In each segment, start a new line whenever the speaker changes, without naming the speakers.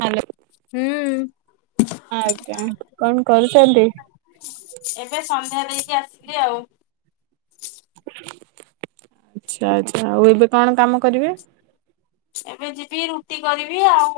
Hello.
ହୁଁ।
ଆଜ୍ଞା କଣ କରୁଚନ୍ତି?
ଏବେ ସନ୍ଧ୍ୟା ଦେଇକି ଆସିଲି ଆଉ।
ଆଚ୍ଛା ଆଚ୍ଛା। ଆଉ ଏବେ କଣ କାମ କରିବେ?
ଏବେ ଯିବି ରୁଟି କରିବି ଆଉ।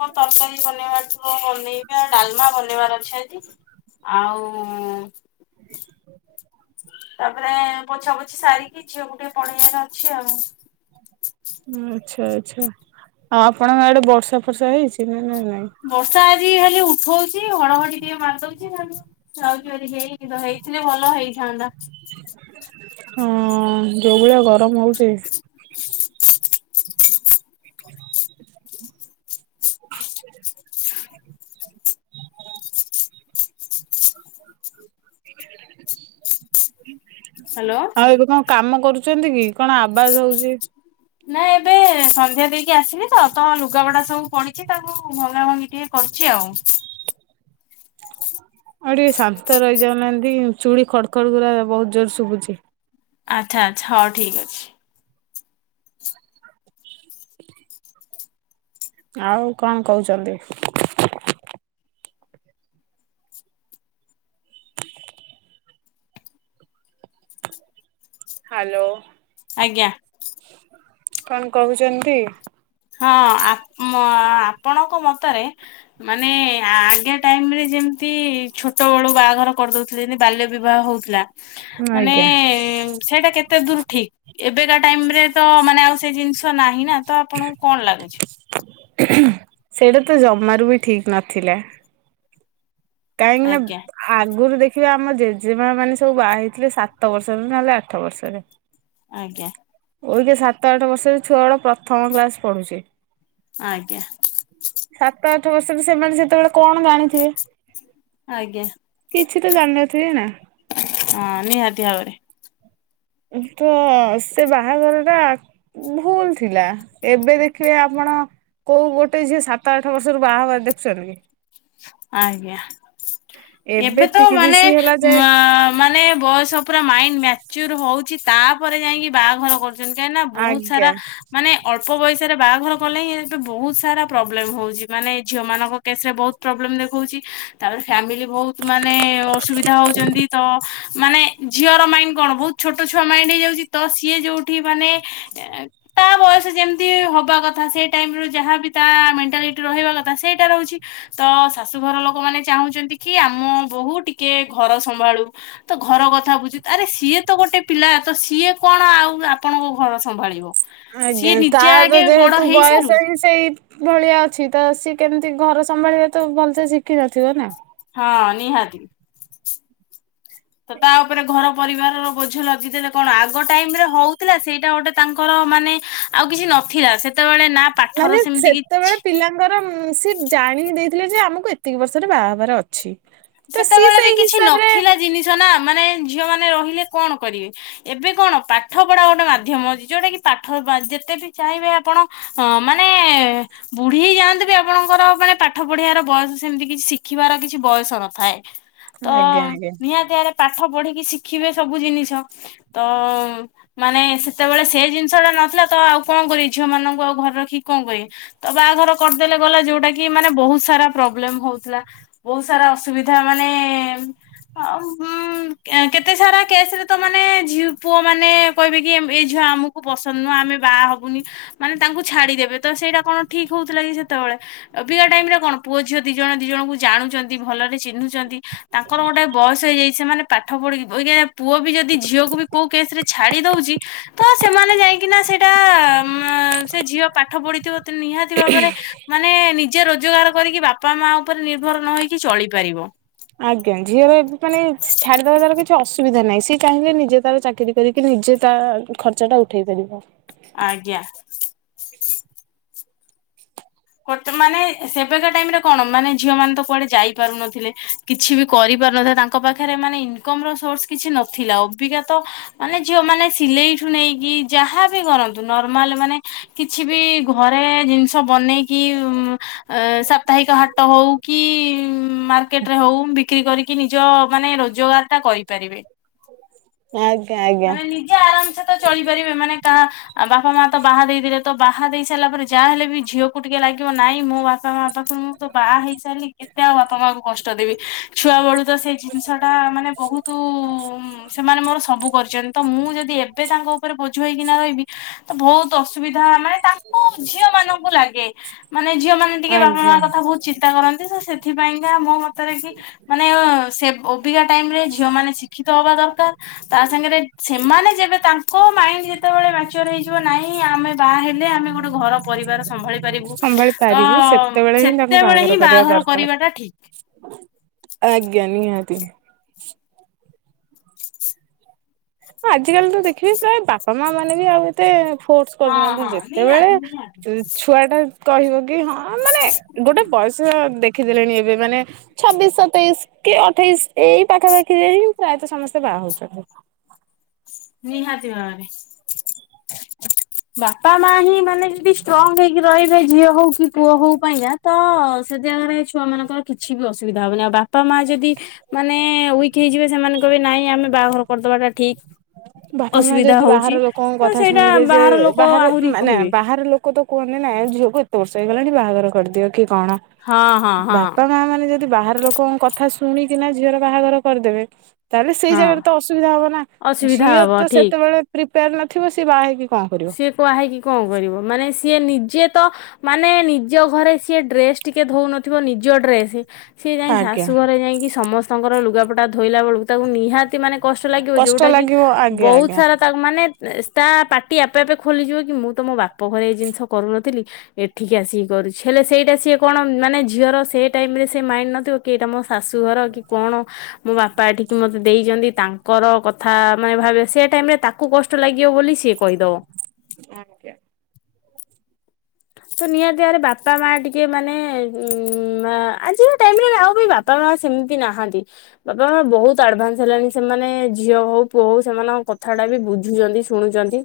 କଣ ତରକାରୀ ବନେଇବାର ଥିବ ବନେଇବି। ଆଉ ଡାଲମା ବନେଇବାର ଅଛି ଆଜି। ଆଉ ଉଂ ତାପରେ ପୋଛା ପୋଛି ସାରିକି, ଝିଅକୁ ଟିକେ ପଢ଼େଇବାର ଅଛି ଆଉ।
ଆଚ୍ଛା ଆଚ୍ଛା। ଆଉ ଆପଣଙ୍କ ଆଡେ ବର୍ଷା ଫର୍ଷା ହଉଛି ନା ନାଇଁ?
ବର୍ଷା ଆଜି ଖାଲି ଉଠୋଉଛି ଘଡ ଘଡି ଟିକେ ମାରିଦଉଛି ଖାଲି। ରହୁଛି ହେଇ ତ ହେଇଥିଲେ ଭଲ ହେଇଥାନ୍ତା [unintelligible]
ହଁ, ଯୋଉ ଭଳିଆ ଗରମ ହଉଚି
ହ୍ୟାଲୋ।
ଆଉ ଏବେ କଣ କାମ କରୁଛନ୍ତି କି? କଣ ଆବାଜ ହଉଚି।
ନାଇ ଏବେ ସନ୍ଧ୍ୟା ଦେଇକି ଆସିଲି ତ, ତ ଲୁଗାପଟା ସବୁ ପଡିଚି ତାକୁ ଭଙ୍ଗା ଭଙ୍ଗି ଟିକେ କରୁଚି ଆଉ।
ଆଉ ଟିକେ ଶାନ୍ତ ରହିଯାଉନାହାନ୍ତି। ଚୁଡି ଖଡ ଖଡ ଗୁରା ବହୁତ ଜୋର ଶୁଭୁଛି।
ଆଚ୍ଛା ଆଚ୍ଛା। ହଉ ଠିକ ଅଛି।
ଆଉ କଣ କହୁଛନ୍ତି? ହାଲୋ।
ଆଜ୍ଞା।
କଣ କହୁଛନ୍ତି?
ହଁ, ଆପ ମ ଆପଣଙ୍କ ମତରେ ମାନେ ଆଜ୍ଞା ଟାଇମ ରେ ଯେମିତି ଛୋଟ ବେଳୁ ବାହାଘର କରିଦଉ ଥି ଯେମିତି ବାଲ୍ୟ ବିବାହ ହଉଥିଲା। ମାନେ
ଆଜ୍ଞା
ସେଇଟା କେତେ ଦୂର ଠିକ? ଏବେକା ଟାଇମରେ ତ ମାନେ ଆଉ ସେ ଜିନିଷ ନାହିଁ ନା। ତ ଆପଣଙ୍କୁ କଣ ଲାଗୁଛି?
ସେଇଟା ତ ଜମାରୁ ବି ଠିକ ନଥିଲା। କାହିଁକି ନା
ଆଜ୍ଞା
ଆଗରୁ ଦେଖିବେ ଆମ ଜେଜେମା ମାନେ ସବୁ ବାହା ହେଇଥିଲେ ସାତ ବର୍ଷରେ ନହେଲେ ଆଠ ବର୍ଷରେ।
ଆଜ୍ଞା।
ଓରକେ ସାତ ଆଠ ବର୍ଷରେ ଛୁଆ ବଡ଼ ପ୍ରଥମ କ୍ଲାସ ପଢ଼ୁଛି।
ଆଜ୍ଞା।
ସାତ ଆଠ ବର୍ଷରେ ସେମାନେ ସେତେବେଳେ କଣ ଜାଣିଥିବେ?
ଆଜ୍ଞା।
କିଛି ତ ଜାଣିନଥିବେ ନା।
ହଁ, ନିହାତି ଭାବରେ।
ତ ସେ ବାହାଘର ଟା ଭୁଲ ଥିଲା। ଏବେ ଦେଖିବେ ଆପଣ କୋଉ ଗୋଟେ ଝିଏ ସାତ ଆଠ ବର୍ଷରୁ ବାହାଘର ହବାର ଦେଖୁଛନ୍ତି କି?
ଆଜ୍ଞା। ଏବେ ତ ମାନେ
ତିରିଶି ହେଲା ଯାଏ
ମାନେ ବୟସ ପୁରା ମାଇଣ୍ଡ ମ୍ୟାଚର ହଉଚି। ତାପରେ ଯାଇକି ବାହାଘର କର କାହିଁକି ନା ବହୁତ ସାରା
ଆଜ୍ଞା।
ମାନେ ଅଳ୍ପ ବୟସରେ ବାହାଘର କଲେ ହିଁ ଏବେ ବହୁତ ସାରା ପ୍ରୋବ୍ଲେମ ହଉଛି। ମାନେ ଝିଅ ମାନଙ୍କ କେସ ରେ ବହୁତ ପ୍ରୋବ୍ଲେମ ଦେଖଉଚି। ତାପରେ ଫ୍ୟାମିଲି ବହୁତ ମାନେ ଅସୁବିଧା ହଉଛନ୍ତି। ତ ମାନେ ଝିଅର ମାଇଣ୍ଡ କଣ ବହୁତ ଛୋଟ ଛୁଆ ମାଇଣ୍ଡ ହେଇଯାଉଚି। ତ ସିଏ ଯୋଉଠି ମାନେ ତା ବୟସ ଯେମିତି ହବା କଥା ସେ ଟାଇମ ରୁ ଯାହାବି ତା ମେଣ୍ଟାଲି ରହିବା କଥା ସେଇଟା ରହୁଛି ତ ଶାଶୁଘର ଲୋକ ମାନେ ଚାହୁଁଛନ୍ତି କି ଆମ ବୋହୁ ଟିକେ ଘର ସମ୍ଭାଳୁ ତ ଘର କଥା ବୁଝି ଆରେ ସିଏ ତ ଗୋଟେ ପିଲା ତ ସିଏ କଣ ଆଉ ଆପଣଙ୍କ ଘର ସମ୍ଭାଳିବ ସିଏ
ଆଜ୍ଞା
ନିଜେ
ତାର
ଆଗେ ବଡ
ଯେହେତୁ
ହେଇସାରୁ
ବୟସ ହିଁ ସେଇ ଭଳିଆ ଅଛି ତ ସିଏ କେମିତି ଘର ସମ୍ଭାଳିବା ତ ଭଲସେ ଶିଖିିନଥିବ ନା
ହଁ ନିହାତି ତ ତା ଉପରେ ଘର ପରିବାରର ବୋଝ ଲଗିଦେଲେ କଣ ଆଗ ଟାଇମ ରେ ହଉଥିଲା ସେଇଟା ଗୋଟେ ତାଙ୍କର ମାନେ ଆଉ କିଛି ନଥିଲା ସେତେବେଳେ ନା ପାଠର ସେମିତି କିଛି
ତାଙ୍କର ସେ ଜାଣି ଦେଇଥିଲେ ଯେ ଆମକୁ ଏତିକି ବର୍ଷରେ ବାହାଘର ଅଛି ତ ସିଏ
ସେତେବେଳେ ବି
ସେଇ
କିଛି
ହିସାବରେ
ନଥିଲା ଜିନିଷ ନା ମାନେ ଝିଅ ମାନେ ରହିଲେ କଣ କରିବେ ଏବେ କଣ ପାଠ ପଢା ଗୋଟେ ମାଧ୍ୟମ ଅଛି ଯୋଉଟା କି ପାଠ ଯେତେ ବି ଚାହିଁବେ ଆପଣ ହଁ ମାନେ ବୁଢୀ ହେ ଯାଆନ୍ତିି ବି ଆପଣଙ୍କର ମାନେ ପାଠ ପଢିବାର ବୟସ ସେମିତି କିଛି ଶିଖିବାର କିଛି ବୟସ ନ ଥାଏ ତ
ଆଜ୍ଞା ଆଜ୍ଞା।
ନିହାତି ଆରେ ପାଠ ପଢିକି ଶିଖିବେ ସବୁ ଜିନିଷ ତ ମାନେ ସେତେବେଳେ ସେ ଜିନିଷ ଟା ନଥିଲା ତ ଆଉ କଣ କରିବେ ଝିଅ ମାନଙ୍କୁ ଆଉ ଘରେ ରଖିକି କଣ କରବେ ତ ବାହାଘର କରିଦେଲେ ଗଲା ଯୋଉଟା କି ମାନେ ବହୁତ ସାରା ପ୍ରୋବ୍ଲେମ ହଉଥିଲା ବହୁତ ସାରା ଅସୁବିଧା ତା ମାନେ ଆ କେତେ ସାରା କେସ ରେ ତ ମାନେ ଝିଅ ପୁଅ ମାନେ କହିବେ କି ଏଇ ଝିଅ ଆମକୁ ପସନ୍ଦ ନୁହଁ ଆମେ ବାହା ହବୁନି ମାନେ ତାଙ୍କୁ ଛାଡିଦେବେ ତ ସେଇଟା କଣ ଠିକ ହଉଥିଲା କି ସେତେବେଳେ ଅଭିକା ଟାଇମ ରେ କଣ ପୁଅ ଝିଅ ଦି ଜଣ ଦି ଜଣଙ୍କୁ ଜାଣୁଛନ୍ତି ଭଲରେ ଚିହ୍ନିଛନ୍ତି ତାଙ୍କର ଗୋଟେ ବୟସ ହେଇଯାଇଛି ସେମାନେ ପାଠ ପଢିକିା ପୁଅ ବି ଯଦି ଝିଅକୁ ବି କୋଉ କେସରେ ଛାଡି ଦଉଛି ତ ସେମାନେ ଯାଇକିନା ସେଟା ସେ ଝିଅ ପାଠ ପଢିଥିବ ତ ନିହାତି ଭାବରେ ମାନେ ନିଜେ ରୋଜଗାର କରିକି ବାପା ମା ଉପରେ ନିର୍ଭର ନ ହେଇକି ଚଳିପାରିବ।
ଆଜ୍ଞା ଝିଅର ଏବେ ମାନେ ଛାଡିଦବା ତାର କିଛି ଅସୁବିଧା ନାହିଁ ସେ ଚାହିଁଲେ ନିଜ ତାର ଚାକିରି। ଚାକିରି କରିକି ନିଜେ ତା ଖର୍ଚ୍ଚ ଟା ଉଠେଇ ପାରିବ।
ଆଜ୍ଞା। ମାନେ ସେବେକା ଟାଇମ ରେ କଣ ମାନେ ଝିଅ ମାନେ ତ କୁଆଡେ ଯାଇ ପାରୁନଥିଲେ। କିଛି ବି କରିପାରୁନଥାଏ ତାଙ୍କ ପାଖରେ ମାନେ ଇନକମ ର ସୋର୍ସ କିଛି ନଥିଲା ଅଭିଜ୍ଞା ତ ମାନେ ଝିଅ ମାନେ ସିଲେଇଠୁ ନେଇକି ଯାହାବି କରନ୍ତି। ନର୍ମାଲ ମାନେ କିଛି ବି ଘରେ ଜିନିଷ ବନେଇକି କି ଉ ସାପ୍ତାହିକ ହ ତ ହଉ କି ମାର୍କେଟ ରେ ହଉ ବିକ୍ରି କରିକି ନିଜ ମାନେ ରୋଜଗାର ଟା କରିପାରିବେ। [unintelligible]
ଆଜ୍ଞା ଆଜ୍ଞା।
ଆରାମ ସେ ତ ଚଳିପାରିବେ ମାନେ କାହା ବାପା ମା ତ ବାହା ଦେଇଦେଲେ ତ ବାହା ଦେଇ ସାରିଲା ପରେ ଯାହା ହେଲେ ବି ଝିଅକୁ ଟିକେ ଲାଗିବ ନାହିଁ ମୋ ବାପା ମା ପାଖରୁ ମୁଁ ତ ବାହା ହେଇଛି କେତେ ଆଉ ବାପ ମା କୁ କଷ୍ଟ ଦେବି ଛୁଆ ବେଳୁ ତ ସେ ଜିନିଷଟା ମାନେ ବହୁତ ସେମାନେ ମୋର ସବୁ କରିଛନ୍ତି ତ ମୁଁ ଯଦି ଏବେ ତାଙ୍କ ଉପରେ ବୋଝୁ ହେଇକି ନା ରହିବି ତ ବହୁତ ଅସୁବିଧା ମାନେ ତାଙ୍କୁ ଝିଅ ମାନଙ୍କୁ ଲାଗେ। ମାନେ ଝିଅ ମାନେ ଟିକେ ବାପା ମା
ଆଜ୍ଞା
କଥା ବହୁ ଚିନ୍ତା କରନ୍ତି ତ ସେଥିପାଇଁକା ମୋ ମତରେ କି ମାନେ ସେବ୍ ଅବିକା ଟାଇମି ରେ ଝିଅ ମାନେ ଶିକ୍ଷିତ ହବା ଦରକାର୍। ତା ସାଙ୍ଗେରେ ସେମାନେ ଯେବେ ତାଙ୍କ ମାଇଣ୍ଡ୍ ସେତେବେଳେ ମେଚର୍ ହେଇଯିବ ନାହିଁ ଆମେ ବାହା ହେଲେ ଆମେ ଗୋଟେ ଘର ପରିବାର ସମ୍ଭାଳିି ପାରିବୁ
ସମ୍ଭାଳି
ତ
ପାରିବୁ ସେତେବେଳେ ହିଁ ତାଙ୍କୁ
ସେତେବେଳେ ହିଁ
କରିବା
ବାହାଘର
ଦରକାର।
କରିବାଟା ଠିକ୍।
ଆଜ୍ଞା ନିହାତି। ହଁ ଆଜିକାଲି ତ ଦେଖିବେ ପ୍ରାୟେ ବାପା ମା ମାନେ ବି ଆଉ ଏତେ ଫୋର୍ସ
ହଁ
କରୁନାହାନ୍ତି
ହଁ ନିହାତି ନିହାତି
ଯେତେବେଳେ ଛୁଆ ଟା କହିବ କି ହଁ ମାନେ ଗୋଟେ ବୟସ ଦେଖିଦେଲେଣି ଏବେ ମାନେ ଛବିଶ୍ ସତେଇଶ୍ କି ଅଠେଇଶ୍ ଏଇ ପାଖାପାଖିରେ ହିଁ ପ୍ରାୟତଃ ସମସ୍ତେ ବାହା ହଉଛନ୍ତି।
ନିହାତି ଭାବରେ। ବାପା ମା ହିଁ ମାନେ ଯଦି ଷ୍ଟ୍ରଙ୍ଗ ହେଇକି ରହିବେ ଝିଅ ହଉ କି ପୁଅ ହଉ ପାଇଁ କା। ତ ସେ ଜାଗାରେ ଛୁଆ ମାନଙ୍କର କିଛି ବି ଅସୁବିଧା ହବନି ଆଉ ବାପା ମା ଯଦି ମାନେ ୱିକ୍ ହେଇଯିବେ ସେମାନେ କହିବେ ନାଇଁ ଆମେ ବାହାଘର କରିଦବାଟା ଠିକ୍।
ବାପା ମା ଯଦି ବାହାର ଲୋକଙ୍କ
ତ
କଥା
ସେଇଟା
ଶୁଣିବେ ଯେ
ବାହାର ଲୋକ
ବାହାରେ
ଆହୁରି
ମାନେ
କହିବେ
ବାହାର ଲୋକ୍ ଲୋକ ତ କୁହନ୍ତି ନା ନାଇଁ ଝିଅକୁ ଏତେ ବର୍ଷ ହେଇଗଲାଣି ବାହାଘର କରିଦିଅ କି କଣ।
ହଁ ହଁ ହଁ
ବାପା ମା ମାନେ ଯଦି ବାହାର ଲୋକ୍ ଲୋକଙ୍କ କଥା ଶୁଣିକିନା ଝିଅର ବାହାଘର କରିଦେବେ ତାହେଲେ ସେଇ
ହଁ
ଜାଗାରେ ତ ଅସୁବିଧା ହବ ନା।
ଅସୁବିଧା
ଝିଅ
ହବ
ତ
ଠିକ
ସେତେବେଳେ ପ୍ରିପେୟାର୍ ନଥିବ, ସେ ବାହା ହେଇକି କଣ କରିବ।
ବୁହା ହେଇକି କଣ କରିବ ମାନେ ସିଏ ନିଜେ ତ ମାନେ ନିଜ ଘରେ ସିଏ ଡ୍ରେସ୍ ଟିକେ ଧଉନଥିବ ନିଜ ଡ୍ରେସ୍। ସିଏ ଯାଇ
ଆଜ୍ଞା।
ଶାଶୁ ଘରେ ଯାଇକି ସମସ୍ତଙ୍କର ଲୁଗାପଟା ଧୋଇଲା ବେଳକୁ ତାକୁ ନିହାତି ମାନେ କଷ୍ଟ ଲାଗିବ,
କଷ୍ଟ
ଯୋଉଟା କି
ଲାଗିବ ଆଜ୍ଞା
ବହୁତ୍
ଆଜ୍ଞା।
ସାରା ତା ମାନେ ତା ପାଟ୍ ପାଟି ଆପେ ଆପେ ଖୋଲିଯିବ କି ମୁଁ ତ ମୋ ବାପ ଘରେ ଏଇ ଜିନିଷ କରୁନଥିଲି। ଏଠିକି ଆସିକି କରୁଛି ହେଲେ ସେଇଟା ସିଏ କଣ ମାନେ ଝିଅର ସେ ଟାଇମ୍ ରେ ସେ ମାଇଣ୍ଡ୍ ନଥିବ କି ଏଇଟା ମୋ ଶାଶୁଘର କି କଣ ମୋ ବାପା ଏଠିକି ମତେ ଦେଇଚନ୍ତି ତାଙ୍କର କଥା ମାନେ ଭାବେ ସେ ଟାଇମ୍ ରେ ତାକୁ କଷ୍ଟ ଲାଗିବ ବୋଲି ସିଏ କଇଦବ।
ଆଜ୍ଞା।
ତ ନିହାତି ବାରେ ବାପା ମା ଟିକେ ମାନେ ଉଁ ଆଜି ଟାଇମ୍ ରେ ଆଉ କେହି ବାପ୍ ବାପା ମା ସେମିତି ନାହାନ୍ତି। ବାପା ମା ବହୁତ୍ ଆଡଭାନ୍ସ ହେଲାଣି ସେମାନେ ଝିଅ ହଉ ପୁଅ ହଉ ସେମାନଙ୍କ କଥାଟା ବି ବୁଝୁଚନ୍ତି। ଖୁଣୁଚନ୍ତି।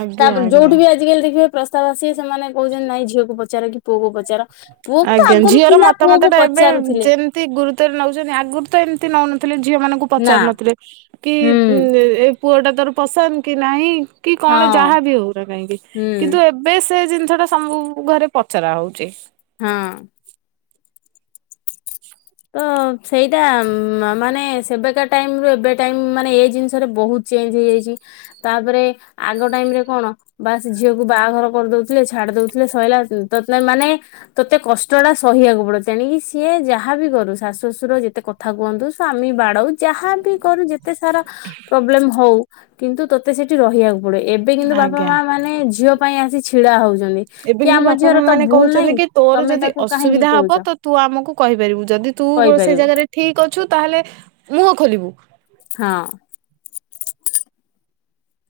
ଆଜ୍ଞା
ତାପରେ
ଆଜ୍ଞା।
ଯୋଉଠି ବି ଆଜିକାଲି ଦେଖିବ ପ୍ରସ୍ତାବ ଆସିବେ ସେମାନେ କହୁଚନ୍ତି ନାଇଁ ଝିଅକୁ ପଚାର କି ପୁଅକୁ ପଚାର। ପୁଅକୁ ତ
ଆଜ୍ଞା।
ଆଗରୁ
ଝିଅର
ଥିଲା
ମତାମତ
ପୁଅକୁ
ଟା ଏବେ
ପଚାରୁଥିଲେ
ଯେମ୍ ମିତି ଗୁରୁତ୍ବରେ ନଉଚନ୍ତି ଆଗରୁ ତ ଏମିତି ନଉନଥିଲେ ଝିଅ ମାନଙ୍କୁ
ନା
ପଚାରୁନଥିଲେ। କି
ହୁଁ
ଏ ପୁଅ ଟା ତୋର ପସନ୍ଦ୍ କି ନାଇଁ। କି
ହଁ
କଣ ଯାହା ବି ହଉନା କାହିଁକି
ହୁଁ
କିନ୍ତୁ ଏବ୍ ଏବେ ସେ ଜିନିଷ ଟା ସମ୍ବୁ ଘରେ ପଚରା ହଉଚି।
ହଁ। ତ ସେଇଟା ମାନେ ସେବେକା ଟାଇମ୍ ରୁ ଏବେ ଟାଇମ୍ ମାନେ ଏ ଜିନିଷରେ ବହୁତ୍ ଚେଞ୍ଜ୍ ହେଇଯାଇଚି, ତାପରେ ଆଗ ଟାଇମ୍ ରେ କଣ ବାସ୍ ସେ ଝିଅକୁ ବାହାଘର କରିଦଉଥିଲେ ଛାଡି ଦଉଥିଲେ ସଇଲା ତତ୍ ଏମାନେ ତୋତେ କଷ୍ଟ ଟା ସହିବାକୁ ପଡିବ ତେଣିକିି ସିଏ ଯାହା ଯାହା ବି କରୁ ଶାଶୁ ଶଶୁର ଯେତେ କଥା କୁହନ୍ତୁ ସ୍ୱାମୀ ବାଡଉ ଯାହା ବୀ କରୁ ଯେ ଯେତେ ସାରା ପ୍ରୋବ୍ଲେମ ହଉ କିନ୍ତୁ ତତେ ସେଠି ରହିବାକୁ ପଡିବ। ଏବେ କିନ୍ତୁ ବାପା
ଆଜ୍ଞା।
ମା ମାନେ ଝିଅ ପାଇଁ ଆସି ଛିଡା ହଉଛନ୍ତି
ଏବେ
କି
କିନ୍ତୁ
ଆମ
ବାପା
ଝିଅର
ମା
ତ
ମାନେ
ଭୁଲ
କହୁଛନ୍ତି
ନାହିଁ।
କି ତୋର
ତମେ
ଯଦି
ତାକୁ କାହିଁକି
ଅସୁବିଧା
କହୁଛ
ହବ ତ ତୁ ଆମକୁ କହିପାରିବୁ ଯଦି ତୁ ସେ
କହିପାରିବ
ଜାଗାରେ ଠିକ ଅଛୁ ତାହେଲେ ମୁହଁ ଖୋଲିବୁ।
ହଁ।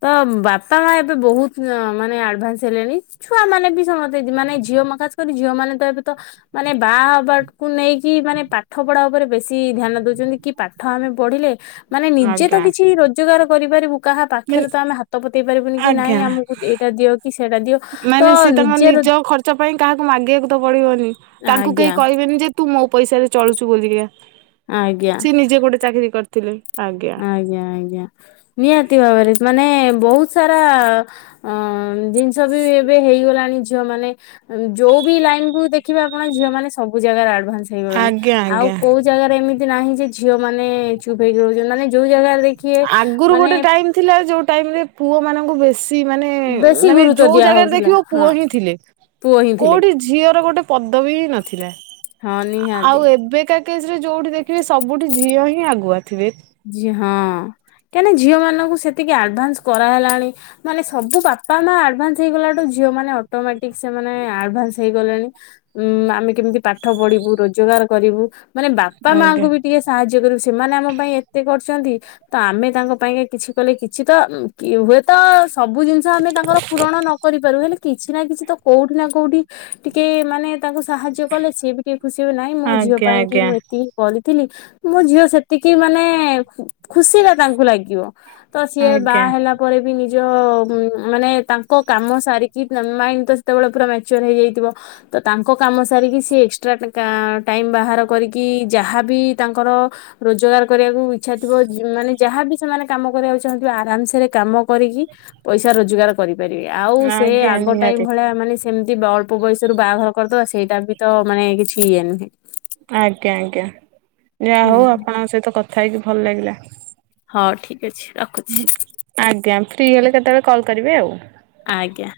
ତ ବାପା ମା ଏବେ ବହୁତ ମାନେ ଆଡଭାନ୍ସ ହେଲେଣି। ଛୁଆ ମାନେ ବି ସମସ୍ତେ ମାନେ ଝିଅ ମ ଖାସ୍ କରି ଝିଅ ମାନେ ତ ଏବେ ତ ମାନେ ବାହା ହବାକୁୁ ନେଇକି ମାନେ ପାଠ ପଢା ଉପରେ ବେଶୀ ଧ୍ୟାନ ଦଉଛନ୍ତି କି। ପାଠ ଆମେ ପଢିଲେ ମାନେ ନିଜେ ତ
ଆଜ୍ଞା
କିଛି ରୋଜଗାର କରିପାରିବୁ କାହା ପା
ମାନେ
ଖରେ ତ ଆମେ ହାତ ପତେଇ ପାରିବୁନି କି
ଆଜ୍ଞା
ନାଇଁ ଆମକୁ ଏଇଟା ଦିଅ କି ସେଇଟା ଦିଅ। ତ
ମାନେ ସେ ତାଙ୍କ
ନିଜର
ନିଜ ଖର୍ଚ୍ଚ ପାଇଁ କାହାକୁ ମାଗିବାକୁ ତ ପଡିବନି ତାଙ୍କୁ
ଆଜ୍ଞା
କେହି କହିବେନି ଯେ। ତୁ ମୋ ପଇସାରେ ଚଳୁଛୁ ବୋଲିକା।
ଆଜ୍ଞା।
ସେ ନିଜେ ଗୋଟେ ଚାକିରି କରିଥିଲେ ଆଜ୍ଞା।
ଆଜ୍ଞା ଆଜ୍ଞା ନିହାତି ଭାବରେ ମାନେ ବହୁତ ସାରା ଅଁ ଜିନିଷ ବି ଏବେ ହେଇଗଲାଣି ଝିଅ ମାନେ। ଯୋଉ ବି ଲାଇନ କୁ ଦେଖିବେ ଆପଣ ଝିଅ ମାନେ ସବୁ ଜାଗାରେ ଆଡଭାନ୍ସ ହେଇଗଲେଣି
ଆଜ୍ଞା
ଆଉ
ଆଜ୍ଞା
କୋଉ ଜାଗାରେ ଏମିତି ନାହିଁ ଯେ ଝିଅ ମାନେ ଚୁପ୍ ହେଇକି ରହୁଛନ୍ତି ମାନେ ଯୋଉ ଜାଗାରେ ଦେଖିବେ
ଆଗରୁ
ମାନେ
ଗୋଟେ ଟାଇମ ଥିଲା ଯୋଉ ଟାଇମ ରେ ପୁଅ ମାନଙ୍କୁ ବେଶ୍ ସି ମାନେ
ବେଶୀ
ମାନେ
ଗୁରୁତ୍ୱ
ଯୋଉ
ଦିଆ
ଜାଗାରେ
ହଉଥିଲା
ଦେଖିବ ପୁଅ
ହଁ
ହିଁ ଥିଲେ
ପୁଅ ହିଁ ଥିଲେ
କୋଉଠି। ଝିଅର ଗୋଟେ ପଦବୀ ନଥିଲା
ହଁ ନିହାତି।
ଆଉ ଏବେ କା। କେସ୍ ରେ ଯୋଉଠି ଦେଖିବେ ସବୁଠି ଝିଅ ହିଁ ଆଗୁଆ ଥିବେ।
ହଁ କାହିଁକିନା ଝିଅ ମାନଙ୍କୁ ସେତିକି ଆଡଭାନ୍ସ କରାହେଲାଣି। ମାନେ ସବୁ ବାପା ମା ଆଡଭାନ୍ସ ହେଇଗଲାଠୁ ଝିଅ ମାନେ ଅଟୋମେଟିକ ସେମାନୋନ ଆଡଭାନ୍ସ ହେଇଗଲେଣି। ଉଁ ଆମେ କେମିତି ପାଠ ପଢିବୁ ରୋଜଗାର କରିବୁ। ମାନେ ବାପା ମାଙ୍କୁ
ଆଜ୍ଞା
ବି ଟିକେ ସାହାଯ୍ୟ କରିବେ ସେମାନେ ଆମ ପାଇଁ ଏତେ। ଏତେ କରିଛନ୍ତି ତ ଆମେ ତାଙ୍କ ପାଇଁକା କିଛି କଲେ କିଛି ତ। କି ହୁଏତ ସବୁ ଜିନିଷ ଆମେ ତାଙ୍କର ପୂରଣ ନ କରିପାରୁ ହେଲେ କିଛି ନା କିଛି ତ। କୋଉଠି ନା କୋଉଠି ଟିକେ ମାନେ। ତାକୁ ସାହାଯ୍ୟ କଲେ ସି ବି ଟିକେ ଖୁସି ହ ନାହିଁ ମୋ ଝିଅ
ଆଜ୍ଞା
ପାଇଁ କି
ଆଜ୍ଞା
ମୁଁ ଏତିି - କରିଥିଲି ମୋ ଝିଅ ସେତିକି ମାନେ ଖୁସିଟା ତାଙ୍କୁ ଲାଗିବ ତ ସିଏ
ଆଜ୍ଞା
ବାହା ହେଲା ପରେ ବି ନିଜ ମାନେ ତାଙ୍କ କାମ ସାରିକି ମାଇଣ୍ଡ ତ ସେତେବେଳେ ପୁରା ମ୍ୟାଚର ହେଇଯାଇଥିବ ତ ତାଙ୍କ କାମ ସାରିକି ସି ଏକ୍ସଟ୍ରା ଟାଇମ୍ ବାହାର କରିକି ଯାହାବି ତାଙ୍କର ରୋଜଗାର କରିବାକୁ ଇଚ୍ଛା ଥିବ ମାନେ ଯାହାବି ସେମାନେ କାମ କରିବାକୁ ଚାହୁଁ ଥିବେ ଆରାମସରେ କାମ କରିକି ପଇସା ରୋଜଗାର କରିିବେ ଆଉ ସେ
ଆଜ୍ଞା
ଆଗ ଟାଇମ୍
ନିହାତି।
ଭଳିଆ ମାନେ ସେମିତି ଅଳ୍ପ ବୟସରୁ ବାହାଘର କରିଦେବା ସେଇଟା ବି ତ ମାନେ କିଛି ଇଏ ନୁହେଁ
ଆଜ୍ଞା ଆଜ୍ଞା ଯାହା
ହୁଁ।
ହଉ ଆପଣଙ୍କ ସହିତ କଥା ହେଇକି ଭଲ ଲାଗିଲା
ହଁ ଠିକ୍ ଠିକ ଅଛି ରଖୁ
ଆଜ୍ଞା ଫ୍ରି ହେଲେ କେତେବେଳେ କଲ୍ କରିବେ ଆଉ
ଆଜ୍ଞା